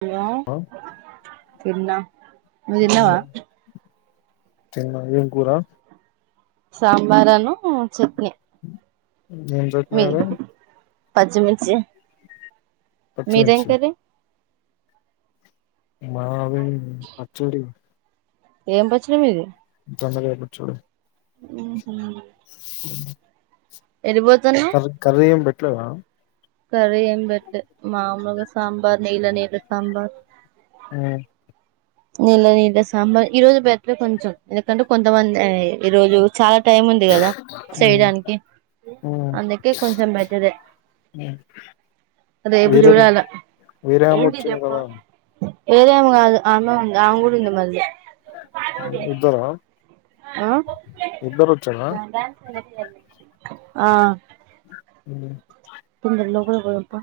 Hello, మేము తిన్నాం, నువ్వు తిన్నావా తినం ఏం కూరా సాంబారను చట్నీ మీది [unintelligible] పచ్చిమిర్చి మీరేం పచ్చిమిర్చి కర్రి మావి పచ్చడి ఏం పచ్చడి మీది దొండకాయి పచ్చని ఉహు దాంట్లోకర్రీం పెట్లేవా కరీ ఏం పెట్లే మామలుగా సాంబార్ నీళ్ళ నీళ్ళ సాంబార్ నీళ్ళ నీళ్ళ సాంబార్ ఈ రోజు బెటర్ కొంచెం ఎందుకంటే కొంతమంది ఈరోజు చాలా. టైం ఉంది కదా మ్మ్ చేయడానికి అందుకే కొంచెం బేటరే. ఉమ్. రేపు చూడాలే. వేరే ఆమె ఏంది వచ్చింది కదా ఏం కాదు అమ్మ ఉంది అన్ కూడా ఉంది మరి. ఇద్దరా ఆహ్ ఇద్దరు వచ్చారా ఆహ్. ఉమ్. ఉండు ఉండు లోపలికు పోదాం పా.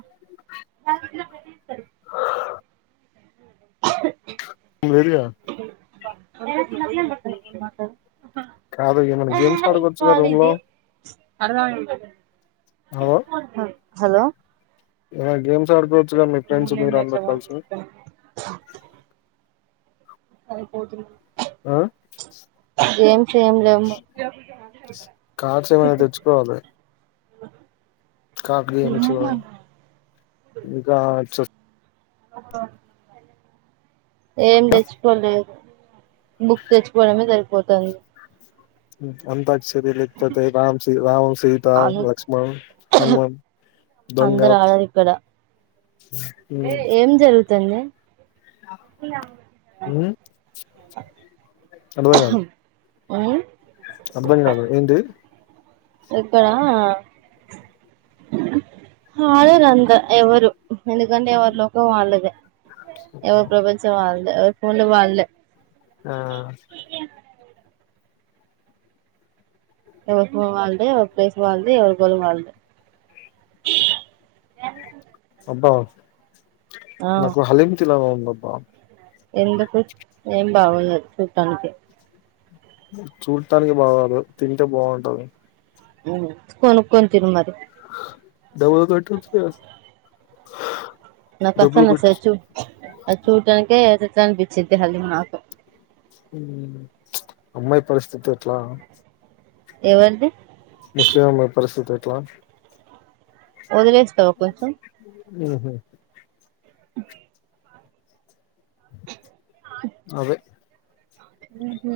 ఇవి వేరు కదా. కాదు ఏమైనా గేమ్స్ ఏహ్ ఇది ఆడుకోవచ్చుగా ఫాల్ రూమ్ లో ఇది. హలో. ఏదైనా గేమ్స్ ఆడుకోవచ్చు కదా మీ ఫ్రెండ్స్ మీరు అందరు కలిసి. అయిపోతుంది. ఆహ్. ఏం చేయములేమ్మా. కార్డ్స్ ఏమైనా ఆహ్. కాకి గమించువ ఇంకా చుస్. ఏం తెచ్చుకోలేదు. బుక్ తెచ్చుకోవడమే సరిపోతది. ఉమ్ అంతా. ఇది లేకపోతే రామ్ సి రామ్ సీత అను లక్ష్మణ్ హనుమన్. అందరు ఆడరిక్కడ. ఉమ్. తన్నే. అర్థం కాదు ఉమ్. అర్థం కాదు ఏంటి ఎక్కువ రాలేరంట ఎవ్వరు. ఎందుకంటే ఎవరి లోకం వాళ్ళదే ఎవరి ప్రపంచం వాళ్ళదే. ఆహ్ ఫోన్లా వాళ్ళే. ఆ ఎవరు ఫోన్ వాళ్దే ఎవరు ప్లేస్ వాళ్దే ఎవరు గోలు వాళ్దే. ఎందుకు. అబ్బా నాకు హలీం తినాలి అని ఉంది అబ్బా. ఎందుకు ఏం బావుండదు చుటానికే. చూడటానికి బాగోదు తింటే బాగుంటది. కొనుకొని తిను మరి. డోర్ పెట్టేసుకో. నా కసన్సచ్చు అచ్చు టాననికిత్రను బచ్చదిది అలి నాకు ఉమ్ ప్చ్ అమ్మాయి పరిస్థితి ఎట్లా. ఎవరిది. ముస్లిం అమ్మాయి పరిస్థితి ఎట్లా. వదిలేస్తవ కొంచెం. ఉహూ. అవే. ఉహూ.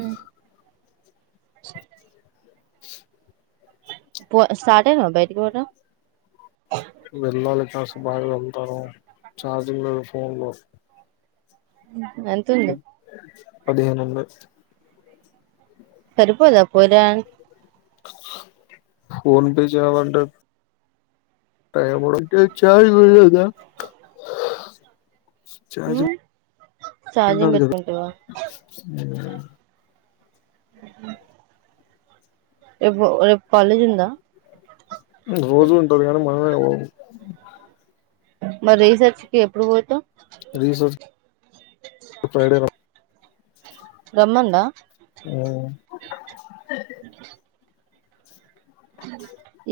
పో స్టార్టేనావ బయటికి పోవడం. వెళ్ళాలి కాసేపు ఆగి వెళ్తాను చార్జింగ్ లేదు ఫోన్లో. ఉమ్. పది పదిహేను ఉన్నాయి. సరిపోదా పోలే ఫోన్ పే చే వంట టై మ చార్జ వెద చ ఉమ్ ఛార్జింగ్ పెట్టుకుంటావా రేపు కాలేజ్ ఉంద రోజూ ఉంటంది కానీ మనమే మరి రీసెర్చ్కి ఎప్పుడు పోతా రీసెర్చ్ కి ఫ్రైడే గమ్ముంద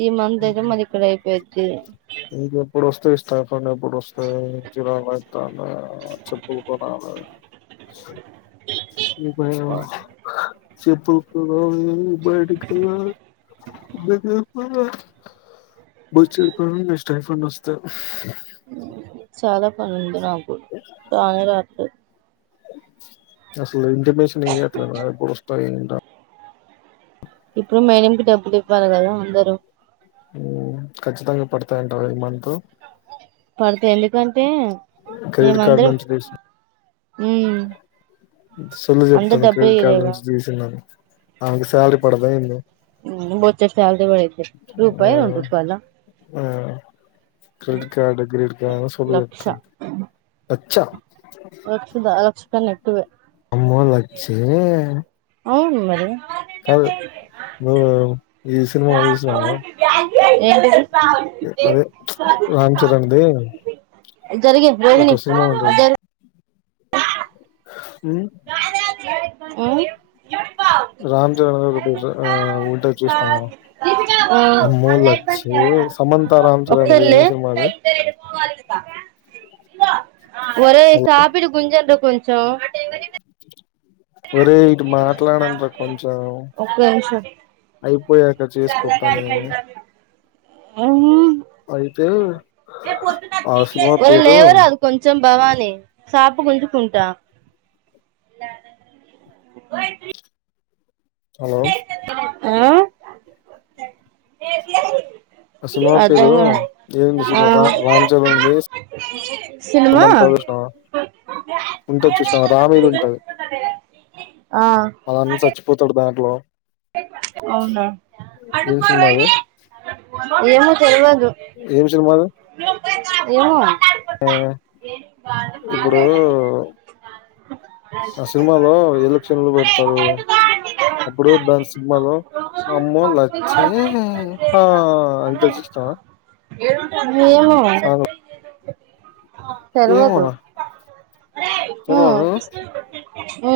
ఈ మందిరం అలిికడయిపోయిచ్చ పప్పుడు వస్తే ఇస్తాయిప్పుడుస్త జరాాల ఇా చెప్పులు కొాల ఇ చెప్పుడు ఉప దేపో బచ్చ ప స్టాైఫ వస్తది చాలా పని ఉంది నాకు రాని రాత్రి అలు ఇంఫమేషన్ ఇట్ల పస్త ఇప్పుడు మెనింకి డబ్బులు ఇవ్వాలి కదా అందరుూ ఖచ్చితంగా పడతాయంటారు ఐదు మంది పడతాయి ఎందుకంటే క్రెడిట్ కార్డ్ మేమందరం నుంచి తీసి చల్ అందరు చెప్తాను డబ్బే క్రెడిట్ కార్ ఇదేగా నుంచి తీసినను అకు సాలరి పడదా ఇ బొచ్చెడు సాలరీ బడింది ఆ రూపాయా రెండూ రూపాయల ఆ క్రెడిట్ కార్డు క్రెడిట్ కల్ లక్ష ఎ రక్షద రక్షత నెట్వే అమ్మో లక్షే అవును మరి కల్ ఈ సినిమా చూసినావా ఏద రాాలతే అదే రామ్ చరణ్ ది జరిగంది రోహిని ఒక సినిమా అ జ అ అవు రామ్చరణ్ ఒక ఉంట చూస్తం సమంత రామ్ చరణ్ ది కలే ఏం సినిమా అది ఒరే సాపిడు గుంజంట కొంచం ఒరే ఇటు మాట్లాదండిరా కొంచెం ఒక్క నిమిషం అయిపోయాక్క చేసుకో పని అయితే ఆసమా ఒరేయ్ పేరు లేవరాదు కొంచెం భవాని సాపు గుంజుకుంటా హలో మ్మ్మ్మ్ ఆ సినిమా పేరు ఏమింది సినిమా రా రామ్ చరణ్ంది సినిమా సమంతా కృష్ణ ఉంటది చూసినవా కృష్ణ రామ మీది ఉంటది ఆ మనన్ని చచ్చిపోతాడు దాంట్లో అవునా ఏం సినిమా అది ఏమో తెలివదు ఏంషలుమాారు ఏమో ఆ ఇప్పుడు అ ఆ సినిమాలో ఎలక్షన్లు పెడతారు అప్పుడు దాని సినిమాలో మామ్ మనలాచ్చే అ జస్త ఏమొ ఆ తెర్వదు ఏమోరా ఉ తెలవదు ఊ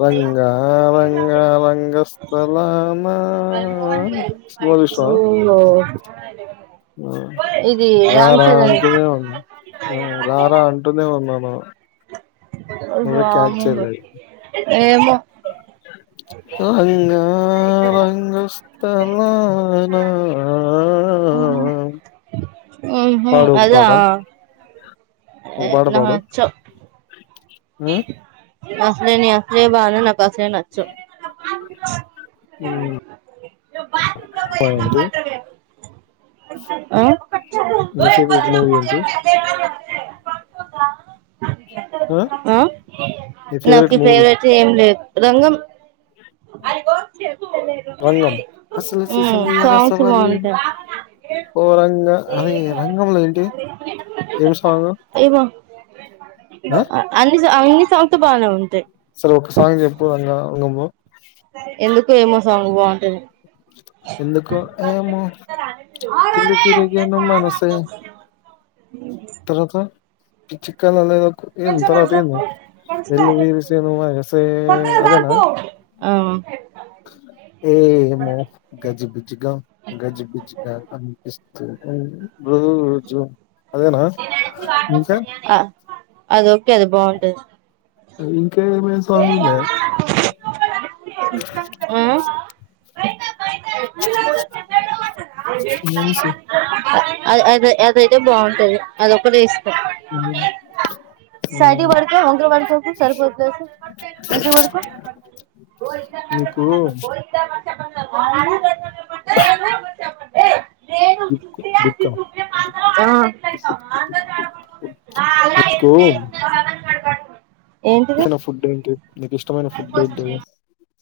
రంగా రంగ రంగ స్థలా ఓనో రారా అంటూనే ఉన్నా రారా అంటూనే ఉన్నాం. మా అది బాగుంది ఏమొ అవునా ఆ రంగస్తలనా ఆ అబ్బా అదా ఒక ఏ పాట నా పాడు చో ఆ అసలేని అసలే బాను నాకుసలే నచ్చు మ్ పంటి ఆ నీ ఫెవరెట్ మూవీ ఏంటి? ఆ నీ నాకు ఈ మూవీ ఫేవరెట్ ఏం లేదు. రంగం అయిపో రంగమ్ సాంగ్స్ హసలుసిసన్నియారసవాలి బాగుంటాయి ఓ రంగ అహె రంగంలో ఏంటి ఏం సాంగ్ ఆ అన్నిస అన్ని సాంగతో బానేఉంది సరే ఒక సాంగ్ చెప్పుంగ నువ్వు ఎందుకు ఏమో సాంగ్ బావంటది. ఎందుకు ఏమో తులి తిరిగెను మనసే తర్వాత పిచ్చి కలలేవో ఏమి తర్వాత ఏమి ఎల్ విరిసేను వయసే అదేనా టెన్త్ అవి ఏ మొ గజిబిజిగా గజిబిజి గా అనిపిస్ మ్ జ ఆ అది ఓకే అది బావుంటది. ఇంకే ఏమైనా సాంగ్ ఉందే ఆ ఏసు అది అదయితే బాగుంటది అదొకటిస్ సైడ్కి పడుకో వంకర పడుకోకు సరిపోద్దది. మంచిగా పడుకో నీకు [unintelligible] విక్కీ బికామ్ గా ఎక్కు ఏంటిది హె నాఫుడ్ ఏంటి? నీకు ఇష్టమైన ఫుడ్ ఏంటిది.